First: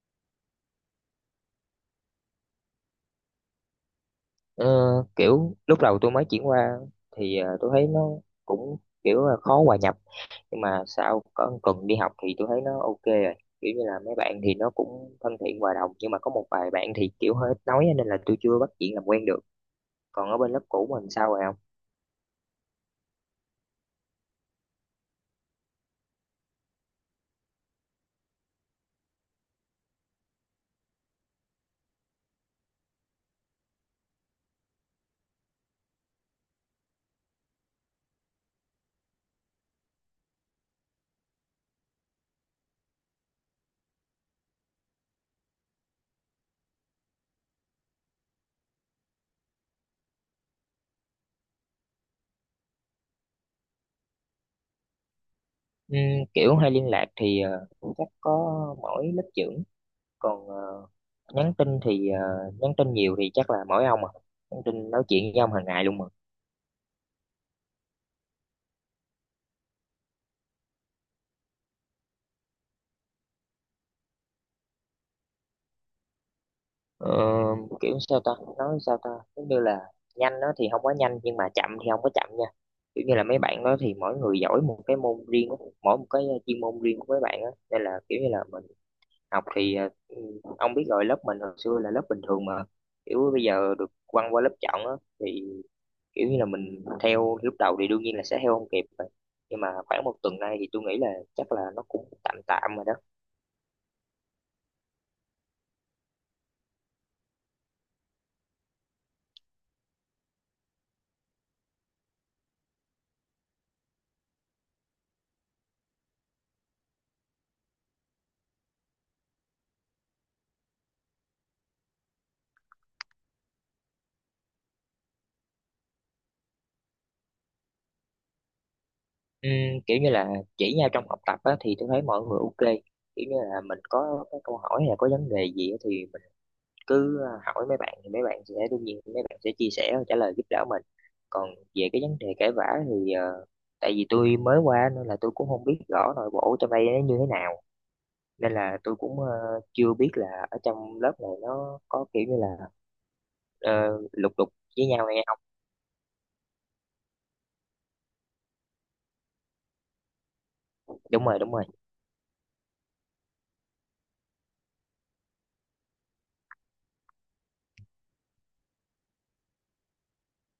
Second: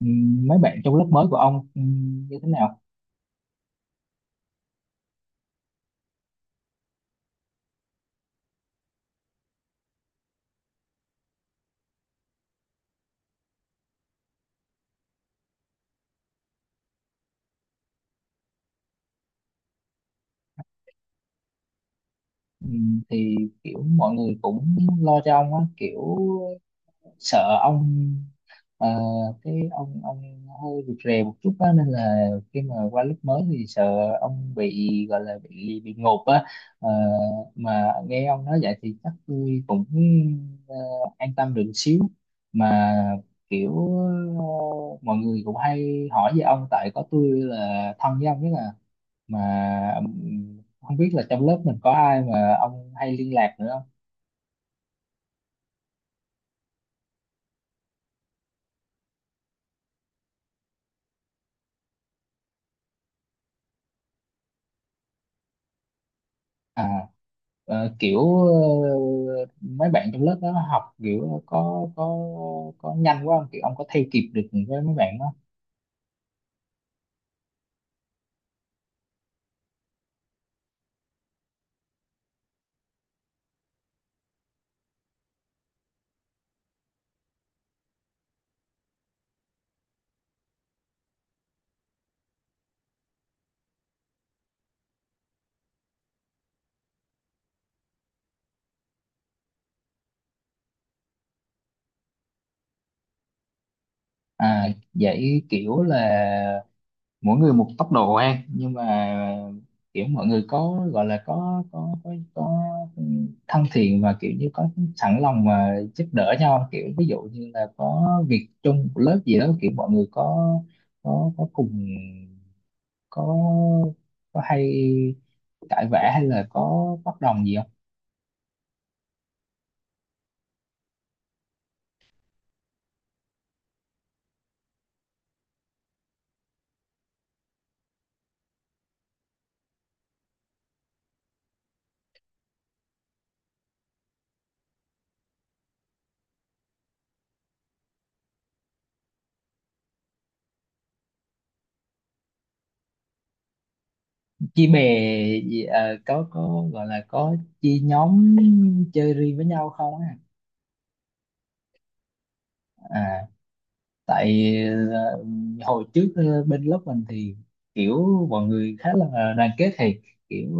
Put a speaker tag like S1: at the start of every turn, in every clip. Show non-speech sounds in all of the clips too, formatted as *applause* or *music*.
S1: Mấy bạn trong lớp mới của ông như thế nào?
S2: Ờ, kiểu lúc đầu tôi mới chuyển qua thì tôi thấy nó cũng kiểu là khó hòa nhập, nhưng mà sau có cần đi học thì tôi thấy nó ok rồi. Kiểu như là mấy bạn thì nó cũng thân thiện hòa đồng, nhưng mà có một vài bạn thì kiểu hơi ít nói nên là tôi chưa bắt chuyện làm quen được. Còn ở bên lớp cũ mình sao rồi không?
S1: Thì kiểu mọi người cũng lo cho ông á, kiểu sợ ông, ờ, cái ông hơi rụt rè một chút á, nên là khi mà qua lớp mới thì sợ ông bị gọi là bị ngộp á. Ờ, mà nghe ông nói vậy thì chắc tôi cũng ờ, an tâm được xíu, mà kiểu mọi người cũng hay hỏi về ông, tại có tôi là thân với ông nhất à. Mà không biết là trong lớp mình có ai mà ông hay liên lạc nữa không?
S2: Kiểu hay liên lạc thì chắc có mỗi lớp trưởng, còn nhắn tin thì nhắn tin nhiều thì chắc là mỗi ông à, nhắn tin nói chuyện với ông hàng ngày luôn mà.
S1: À, mấy bạn trong lớp đó học kiểu có nhanh quá không, kiểu ông có theo kịp được với mấy bạn đó?
S2: Ờ, kiểu sao ta, nói sao ta, giống như là nhanh đó thì không quá nhanh nhưng mà chậm thì không có chậm nha. Kiểu như là mấy bạn đó thì mỗi người giỏi một cái môn riêng của- mỗi một cái chuyên môn riêng của mấy bạn đó nên là kiểu như là mình học thì ông biết rồi lớp mình hồi xưa là lớp bình thường mà, kiểu bây giờ được quăng qua lớp chọn á, thì kiểu như là mình theo lúc đầu thì đương nhiên là sẽ theo không kịp rồi, nhưng mà khoảng 1 tuần nay thì tôi nghĩ là chắc là nó cũng tạm tạm rồi đó.
S1: À, vậy kiểu là mỗi người một tốc độ ăn, nhưng mà kiểu mọi người có gọi là có thân thiện và kiểu như có sẵn lòng mà giúp đỡ nhau, kiểu ví dụ như là có việc chung của lớp gì đó kiểu mọi người có, cùng có có hay cãi vã hay là có bất đồng gì không?
S2: Ừm, kiểu như là chỉ nhau trong học tập á, thì tôi thấy mọi người ok. Kiểu như là mình có cái câu hỏi hay là có vấn đề gì á, thì mình cứ hỏi mấy bạn thì mấy bạn sẽ đương nhiên mấy bạn sẽ chia sẻ và trả lời giúp đỡ mình. Còn về cái vấn đề cãi vã thì tại vì tôi mới qua nên là tôi cũng không biết rõ nội bộ trong đây nó như thế nào, nên là tôi cũng chưa biết là ở trong lớp này nó có kiểu như là ờ, lục đục
S1: Chia bè
S2: với nhau hay không.
S1: gì, à, có gọi là có chia nhóm chơi riêng với nhau không á?
S2: Đúng rồi, đúng rồi,
S1: À, tại ờ, hồi trước, bên lớp mình thì kiểu mọi người khá là đoàn kết, thì kiểu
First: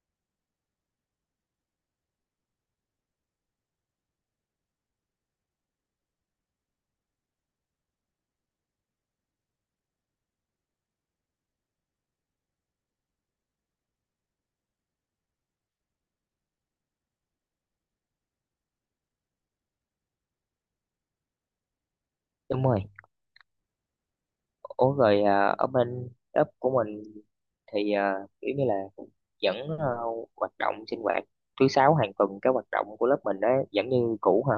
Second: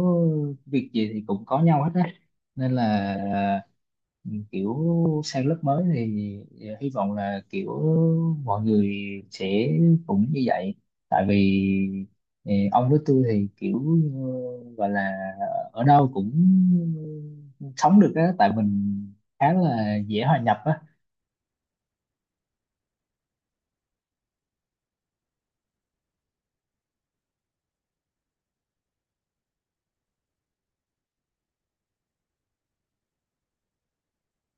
S1: việc gì thì cũng có nhau hết á, nên là ờ, kiểu sang lớp mới thì hy vọng là kiểu mọi người sẽ cũng như vậy. Tại vì ông với tôi thì kiểu gọi là ở đâu cũng sống được á, tại mình khá là dễ hòa nhập á.
S2: đúng rồi. Ủa rồi à, ở bên ấp của mình thì à, kiểu như là vẫn à, hoạt động sinh hoạt thứ sáu hàng tuần cái hoạt động của lớp mình đó vẫn như cũ hả?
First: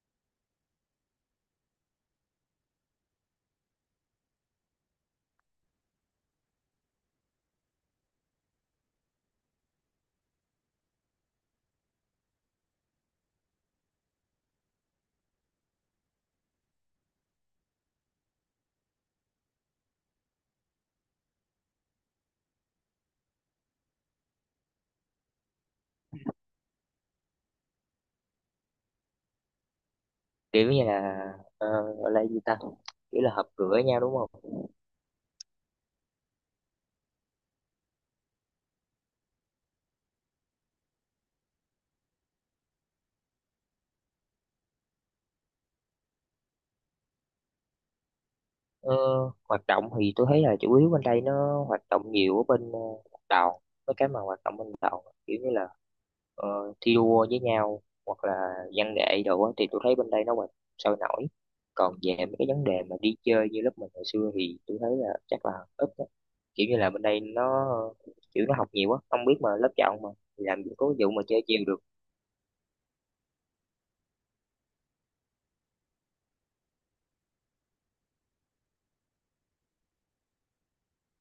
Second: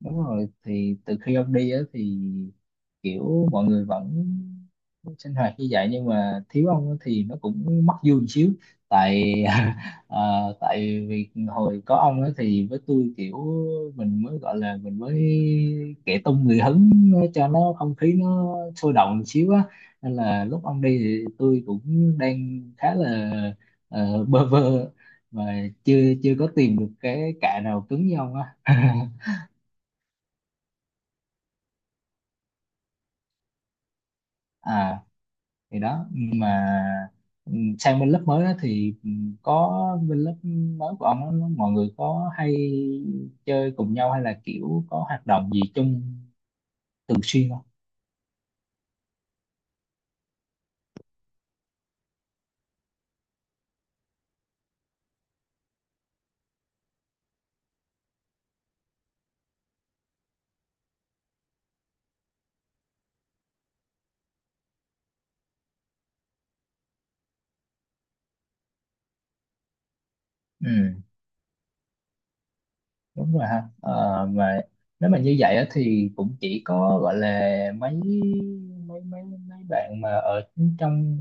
S1: Đúng rồi, thì từ khi ông đi á thì kiểu mọi người vẫn sinh hoạt như vậy, nhưng mà thiếu ông á thì nó cũng mất vui một xíu. Tại *laughs* ờ, tại vì hồi có ông á thì với tôi kiểu mình mới gọi là mình mới kẻ tung người hứng cho nó không khí nó sôi động một xíu á, nên là lúc ông đi thì tôi cũng đang khá là bơ vơ, mà chưa chưa có tìm được cái cạ nào cứng như ông á. *laughs*
S2: Kiểu như là ờ, gọi là gì ta? Kiểu là họp cửa nhau đúng không?
S1: À, thì đó. Nhưng mà ừ, sang bên lớp mới đó thì ừ, có bên lớp mới của ông đó, nó- mọi người có hay chơi cùng nhau hay là kiểu có hoạt động gì chung thường xuyên không?
S2: Ờ, hoạt động thì tôi thấy là chủ yếu bên đây nó hoạt động nhiều ở bên đoàn, mấy cái mà hoạt động bên đoàn kiểu như là ờ, thi đua với nhau hoặc là văn nghệ đồ á, thì tôi thấy bên đây nó hoạt sôi nổi. Còn về mấy cái vấn đề mà đi chơi như lớp mình hồi xưa thì tôi thấy là chắc là ít á. Kiểu như là bên đây nó kiểu nó học nhiều quá không biết mà lớp chọn mà, thì làm gì có
S1: Ừ,
S2: vụ mà chơi chiều được.
S1: đúng rồi ha. Ờ, mà nếu mà như vậy á, thì cũng chỉ có gọi là mấy mấy mấy mấy bạn mà ở trong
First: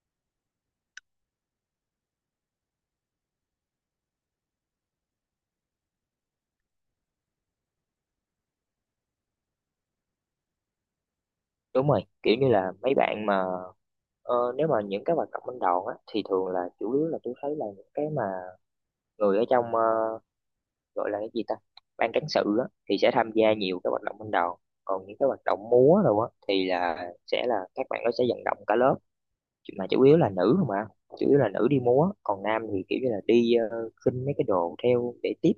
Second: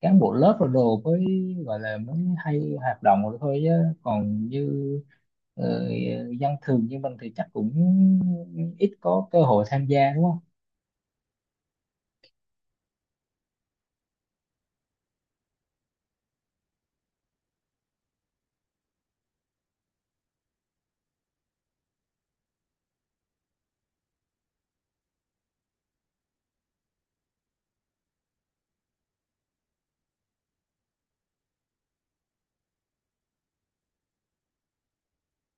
S1: cán bộ lớp rồi đồ mới gọi là mới hay hoạt động rồi thôi, chứ còn như ờ, dân thường như mình thì chắc cũng ít có cơ hội tham gia đúng không?
S2: Đúng rồi, kiểu như là mấy bạn mà nếu mà những cái hoạt động bên đoàn á thì thường là chủ yếu là tôi thấy là những cái mà người ở trong gọi là cái gì ta, ban cán sự á, thì sẽ tham gia nhiều cái hoạt động ban đầu. Còn những cái hoạt động múa đâu á thì là sẽ là các bạn nó sẽ vận động cả lớp, mà chủ yếu là nữ không ạ, chủ yếu là nữ đi múa, còn nam thì kiểu như là đi khinh mấy cái đồ theo để tiếp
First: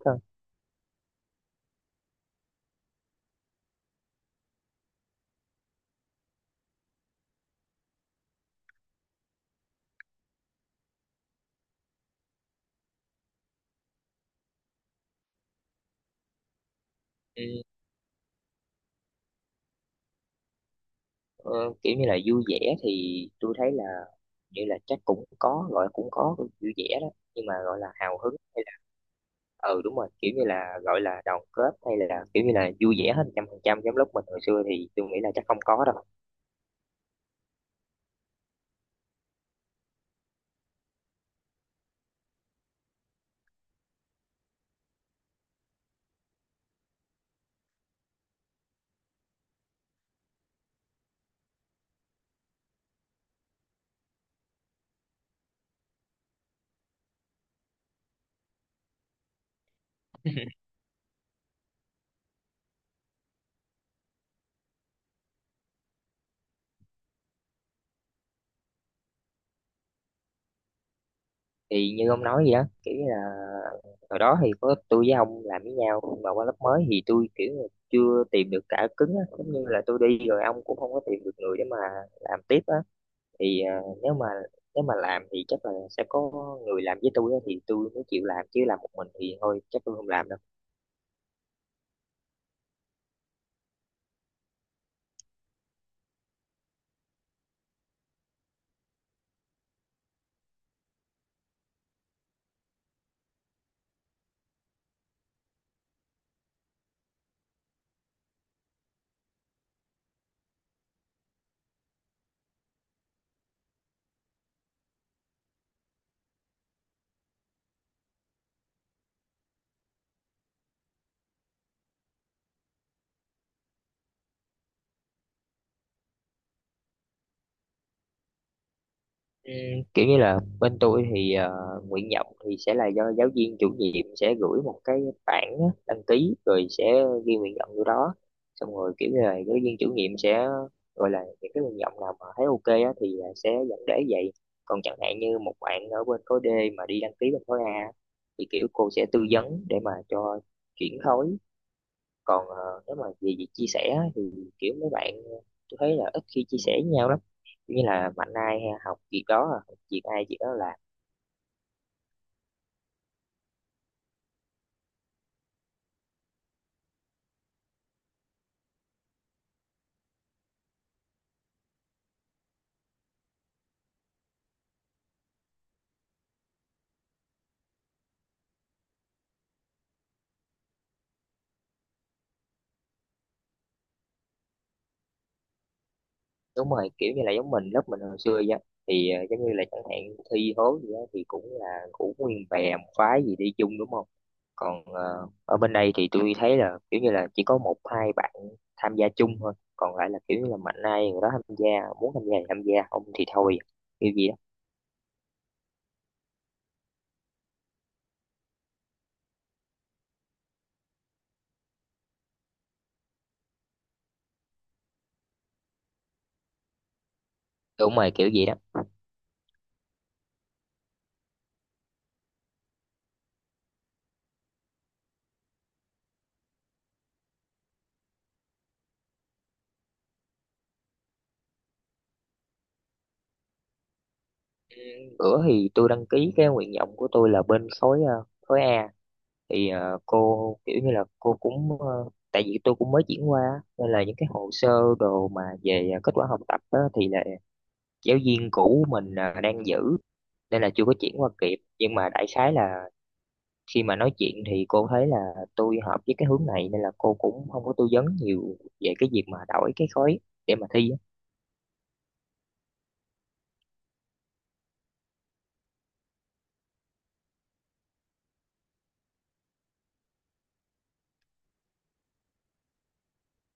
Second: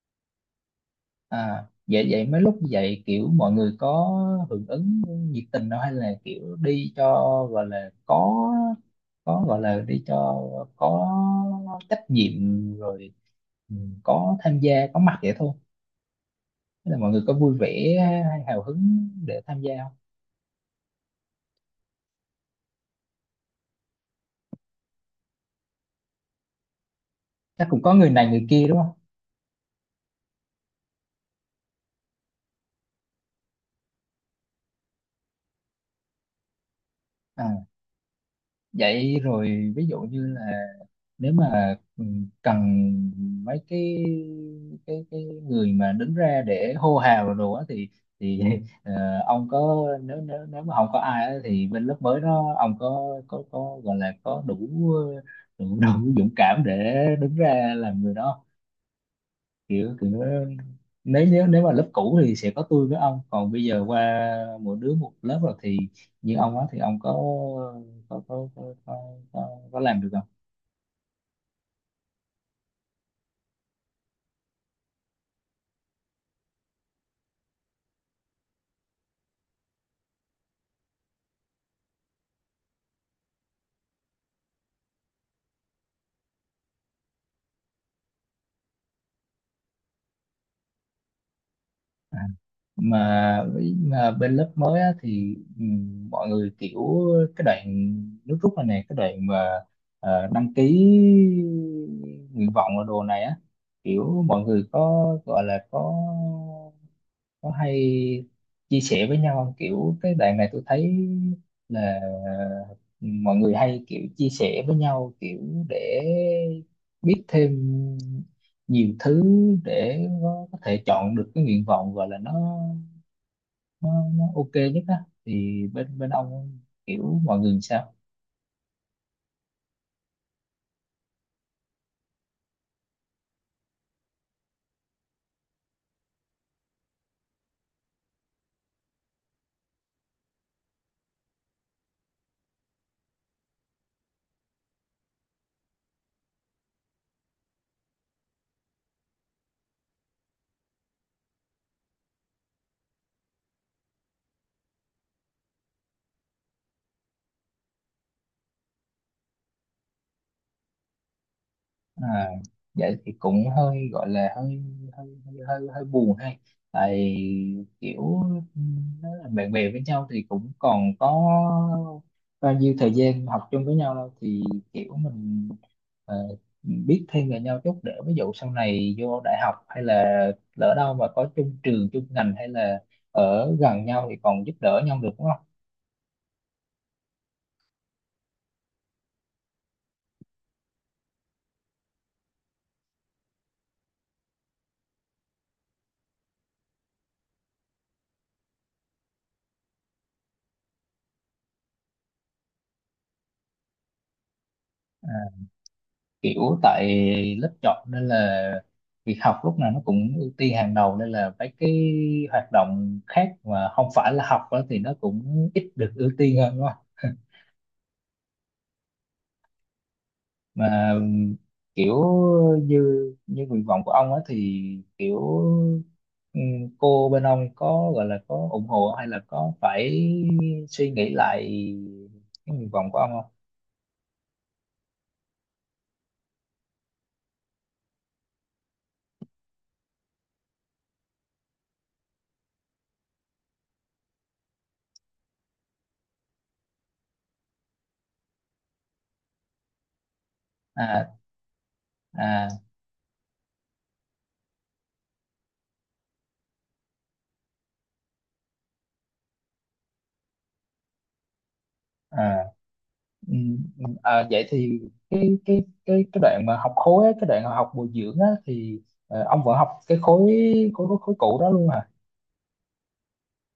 S1: À, vậy vậy mấy lúc như vậy kiểu mọi người có hưởng ứng nhiệt tình đâu, hay là kiểu đi cho gọi là có gọi là đi cho có trách nhiệm rồi, ừ, có tham gia có mặt vậy thôi. Thế là mọi người có vui
S2: thôi.
S1: vẻ hay hào hứng để tham gia không?
S2: Ờ, kiểu như là vui vẻ thì tôi thấy là như là chắc cũng có gọi là cũng có vui vẻ đó, nhưng mà
S1: Chắc
S2: gọi
S1: cũng
S2: là
S1: có người
S2: hào
S1: này
S2: hứng
S1: người
S2: hay
S1: kia
S2: là
S1: đúng không?
S2: ừ đúng rồi, kiểu như là gọi là đoàn kết hay là kiểu như là vui vẻ hết 100% giống lúc mình hồi xưa thì tôi nghĩ là chắc không có đâu.
S1: À, vậy rồi ví dụ như là nếu mà cần mấy cái, người mà đứng ra để hô hào rồi đồ á thì *laughs* ờ, ông có, nếu nếu nếu mà không có ai á, thì bên lớp mới đó ông có, gọi là có đủ, đủ *laughs* đủ dũng cảm để đứng ra làm người đó, kiểu kiểu nếu nếu nếu mà lớp cũ thì sẽ có tôi với ông, còn bây giờ qua mỗi đứa một lớp rồi thì như ông á thì ông có, có có có, có, có làm được không?
S2: Thì như ông nói vậy đó kiểu như là hồi đó thì có tôi với ông làm với nhau, nhưng mà qua lớp mới thì tôi kiểu như chưa tìm được cả cứng á, giống như là tôi đi rồi ông cũng không có tìm được người để mà làm tiếp á, thì à, nếu mà làm thì chắc là sẽ có người làm với tôi á, thì tôi mới chịu làm chứ làm một mình thì thôi chắc tôi không làm đâu.
S1: Mà với- mà bên lớp mới á, thì mọi người kiểu cái đoạn nước rút này này, cái đoạn mà đăng ký nguyện vọng ở đồ này á, kiểu mọi người có gọi là có hay chia sẻ với nhau không? Kiểu cái đoạn này tôi thấy là mọi người hay kiểu chia sẻ với nhau, kiểu để biết thêm nhiều thứ để có thể chọn được cái nguyện vọng gọi là nó, nó ok nhất á, thì bên bên ông kiểu mọi người sao?
S2: Ừm, kiểu như là bên tôi thì à, nguyện vọng thì sẽ là do giáo viên chủ nhiệm sẽ gửi một cái bảng á, đăng ký rồi sẽ ghi nguyện vọng vô đó, xong rồi kiểu như là giáo viên chủ nhiệm sẽ gọi là những cái nguyện vọng nào mà thấy ok á, thì sẽ dẫn để vậy. Còn chẳng hạn như một bạn ở bên khối D mà đi đăng ký bên khối A thì kiểu cô sẽ tư vấn để mà cho chuyển khối. Còn nếu mà về việc chia sẻ á, thì kiểu mấy bạn tôi thấy là ít khi chia sẻ với nhau lắm. Kiểu như là mạnh ai học việc đó à, học việc ai việc đó làm.
S1: À, vậy thì cũng hơi gọi là hơi hơi hơi hơi, hơi buồn hay, tại kiểu nó là bạn bè với nhau thì cũng còn có bao nhiêu thời gian học chung với nhau đâu, thì kiểu mình ờ, biết thêm về nhau chút để ví dụ sau này vô đại học hay là lỡ đâu mà có chung trường chung ngành hay là ở gần nhau thì còn giúp đỡ nhau được đúng không?
S2: Đúng rồi, kiểu như là giống mình lớp mình hồi xưa vậy á. Thì giống như là chẳng hạn thi hố gì đó thì cũng là cũng nguyên bè một phái gì đi chung đúng không. Còn ở bên đây thì tôi thấy là kiểu như là chỉ có một hai bạn tham gia chung thôi, còn lại là kiểu như là mạnh ai người đó tham gia, muốn tham gia thì tham gia không thì thôi, kiểu gì đó.
S1: À, kiểu tại lớp chọn nên là việc học lúc nào nó cũng ưu tiên hàng đầu, nên là mấy cái hoạt động khác mà không phải là học á thì nó cũng ít được ưu tiên hơn đúng không?
S2: Đúng rồi kiểu gì đó.
S1: Mà kiểu như như nguyện vọng của ông á thì kiểu ừm, cô bên ông có gọi là có ủng hộ hay là có phải suy nghĩ lại cái nguyện vọng của ông không?
S2: Bữa thì tôi đăng ký cái nguyện vọng của tôi là bên khối khối A, thì cô kiểu như là cô cũng tại vì tôi cũng mới chuyển qua á, nên là những cái hồ sơ đồ mà về kết quả học tập á, thì là giáo viên cũ mình đang giữ nên là chưa có chuyển
S1: À,
S2: qua kịp, nhưng mà đại
S1: à,
S2: khái là khi mà nói chuyện thì cô thấy là tôi hợp với cái hướng này nên là cô cũng không có tư vấn nhiều về cái việc mà đổi cái khối để mà thi.
S1: à. Ừ, à, vậy thì cái đoạn mà học khối á, cái đoạn học bồi dưỡng á, thì ông vẫn học cái khối cũ đó luôn à?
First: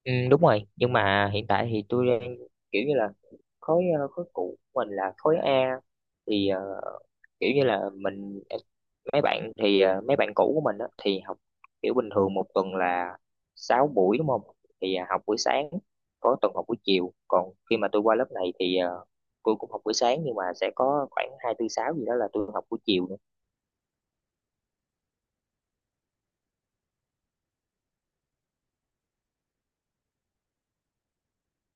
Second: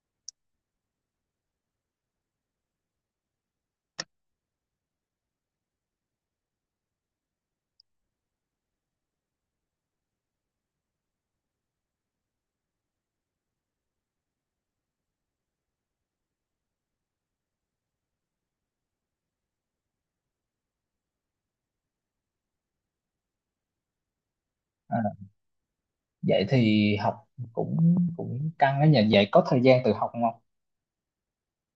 S2: Ừ, đúng rồi, nhưng mà hiện tại thì tôi đang kiểu như là khối khối cũ của mình là khối A, thì kiểu như là mình mấy bạn thì mấy bạn cũ của mình á, thì học kiểu bình thường một tuần là 6 buổi đúng không, thì học buổi sáng có tuần học buổi chiều, còn khi mà tôi qua lớp này thì tôi cũng học buổi sáng nhưng mà sẽ có khoảng 2, 4, 6 gì đó là tôi học buổi chiều.
S1: À, vậy thì học cũng, cũng căng á nhỉ, vậy có thời gian tự học không?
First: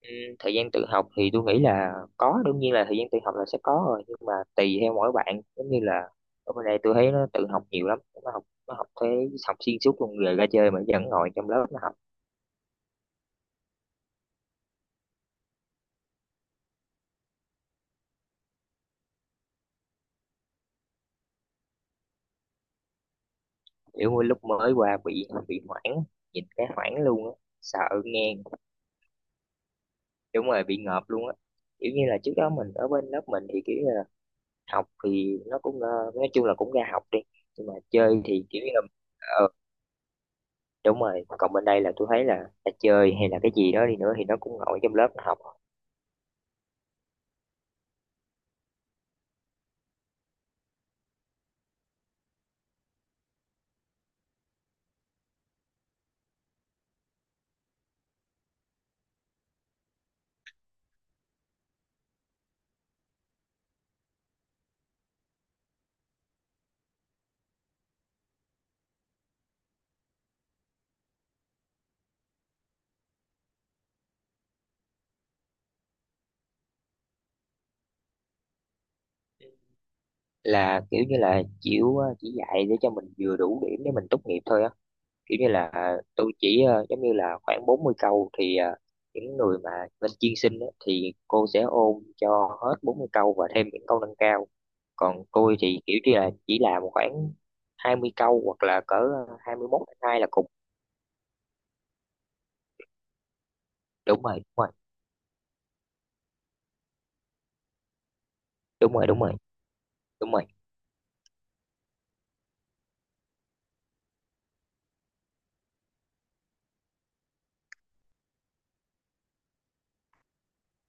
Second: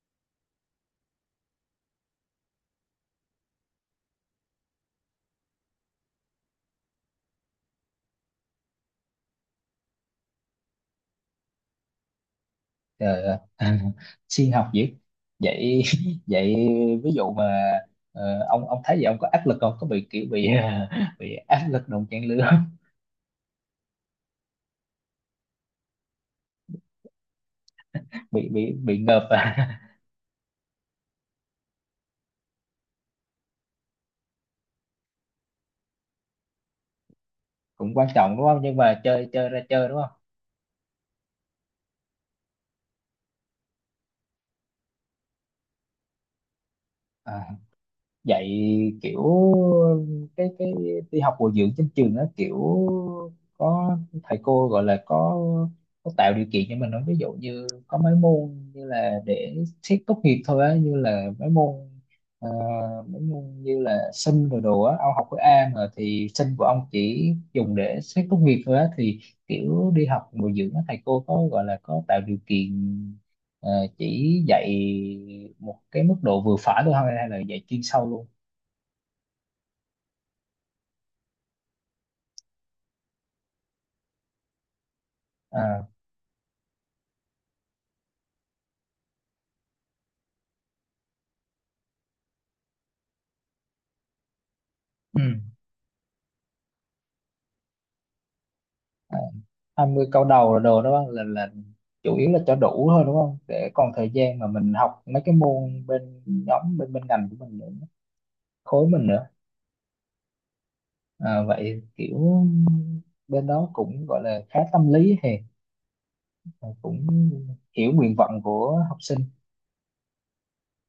S2: Ừ, thời gian tự học thì tôi nghĩ là có, đương nhiên là thời gian tự học là sẽ có rồi nhưng mà tùy theo mỗi bạn, giống như là ở bên đây tôi thấy nó tự học nhiều lắm, nó học thế, học xuyên suốt luôn rồi ra chơi mà vẫn ngồi trong lớp nó học.
S1: Trời ơi, *laughs* siêng học dữ vậy. *laughs* Vậy ví dụ mà ông thấy vậy ông có áp lực không, có bị kiểu bị *laughs* bị áp lực đồng trang lứa không?
S2: Kiểu mỗi lúc mới qua bị hoảng, nhìn cái hoảng luôn á, sợ
S1: *laughs*
S2: nghe.
S1: Bị ngợp à?
S2: Đúng rồi bị ngợp luôn á, kiểu như là trước đó mình ở bên lớp mình thì kiểu như là học thì nó cũng nói chung là cũng ra học đi, nhưng mà
S1: *laughs* Cũng quan
S2: chơi
S1: trọng đúng
S2: thì
S1: không,
S2: kiểu như
S1: nhưng
S2: là
S1: mà chơi chơi
S2: ờ,
S1: ra chơi đúng không?
S2: đúng rồi. Còn bên đây là tôi thấy là chơi hay là cái gì đó đi nữa thì nó cũng ngồi trong lớp nó học.
S1: À, dạy kiểu cái đi học bồi dưỡng trên trường nó kiểu có thầy cô gọi là có tạo điều kiện cho mình không, ví dụ như có mấy môn như là để xét tốt nghiệp thôi á, như là mấy môn ờ, mấy môn như là sinh rồi đồ á, ông học khối A mà, thì sinh của ông chỉ dùng để xét tốt nghiệp thôi á, thì kiểu đi học bồi dưỡng á thầy cô có gọi là có tạo điều kiện. Ờ, chỉ dạy một cái mức độ vừa phải thôi hay là dạy chuyên sâu luôn?
S2: Là kiểu như là chịu chỉ dạy để cho mình vừa đủ điểm để mình tốt nghiệp thôi á, kiểu như là
S1: À,
S2: tôi chỉ giống như là khoảng 40 câu thì những người mà lên chuyên sinh á, thì cô sẽ ôn cho hết 40 câu và thêm những câu nâng cao.
S1: ừ.
S2: Còn tôi thì kiểu như là chỉ làm khoảng 20 câu hoặc là cỡ
S1: À,
S2: 21
S1: 20
S2: hai
S1: câu
S2: là cùng.
S1: đầu là đồ đó, là chủ yếu là cho đủ thôi đúng không, để còn thời
S2: Đúng rồi,
S1: gian
S2: đúng
S1: mà mình
S2: rồi,
S1: học mấy cái môn bên nhóm bên bên ngành của mình nữa, khối
S2: đúng
S1: mình
S2: rồi, đúng
S1: nữa.
S2: rồi, đúng rồi,
S1: À, vậy kiểu bên đó cũng gọi là khá tâm lý, thì cũng hiểu nguyện vọng của học sinh.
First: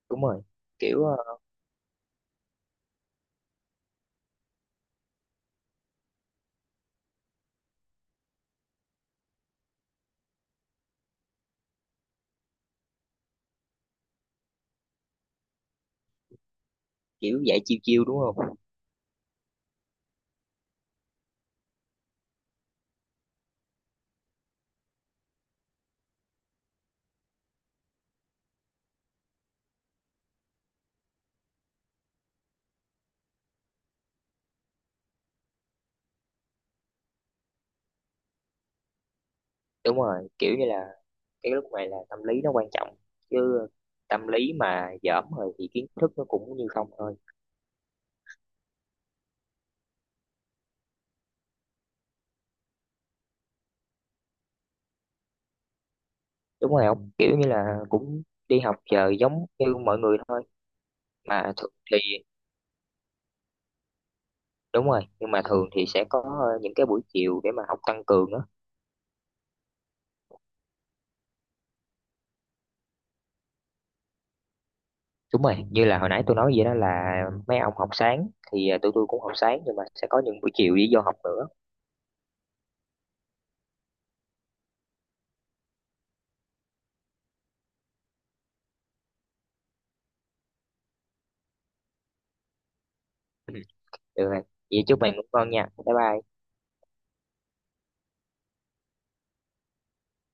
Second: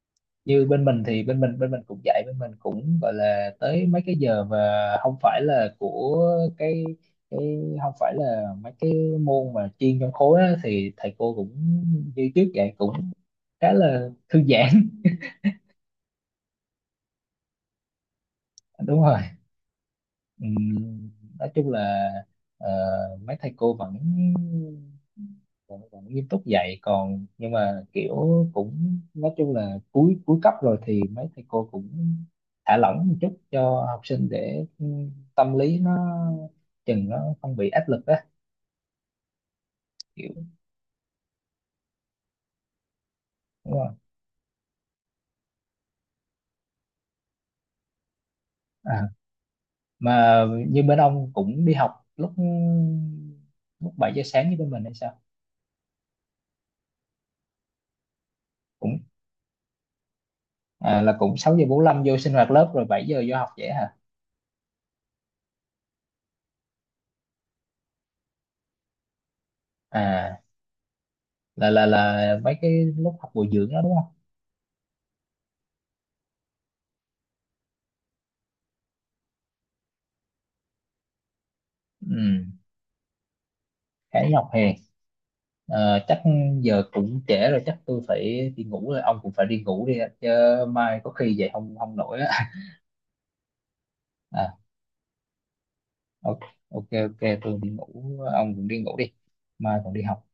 S2: đúng rồi.
S1: Như bên mình
S2: kiểu
S1: thì
S2: ờ,
S1: bên mình cũng dạy, bên mình cũng gọi là tới mấy cái giờ mà không phải là của cái cái không phải là mấy cái môn mà chuyên trong khối á, thì thầy cô cũng như trước dạy cũng khá là thư giãn.
S2: kiểu dạy chiêu chiêu đúng không.
S1: *laughs* Đúng rồi. Ừm, nói chung là ờ, mấy thầy cô vẫn, vẫn nghiêm túc dạy còn, nhưng mà kiểu cũng nói chung là cuối cuối cấp rồi thì mấy thầy cô cũng thả lỏng một chút cho học sinh để tâm lý nó chừng nó không bị áp lực á,
S2: Đúng rồi,
S1: kiểu
S2: kiểu như là cái lúc này là tâm lý nó quan trọng chứ.
S1: đúng rồi.
S2: Tâm lý mà dởm rồi thì kiến thức nó cũng như không thôi.
S1: À, mà như bên ông cũng đi học lúc, lúc 7 giờ sáng như bên mình hay sao?
S2: Đúng rồi không, kiểu như là cũng đi học
S1: Cũng
S2: giờ giống như mọi người thôi.
S1: à, là cũng
S2: Mà
S1: sáu giờ
S2: thường
S1: bốn
S2: thì
S1: lăm vô sinh hoạt lớp rồi 7 giờ vô học vậy hả?
S2: đúng rồi, nhưng mà thường thì sẽ có những cái buổi chiều để mà học tăng cường đó.
S1: À, là mấy cái lúc học bồi dưỡng đó đúng không?
S2: Đúng rồi như là hồi nãy tôi nói vậy đó là mấy ông học sáng thì tụi tôi cũng học sáng nhưng mà sẽ có những buổi chiều đi vô học nữa.
S1: Ừ, khá nhọc hè. Chắc giờ cũng trễ rồi, chắc tôi phải đi ngủ rồi, ông cũng phải đi ngủ đi ạ. Chứ mai có khi dậy không không nổi á.
S2: Ừ. Được rồi,
S1: À,
S2: vậy chúc bạn ngủ ngon nha, bye bye.
S1: ok. Ok, ok tôi đi ngủ, ông cũng đi ngủ đi, mai còn đi học.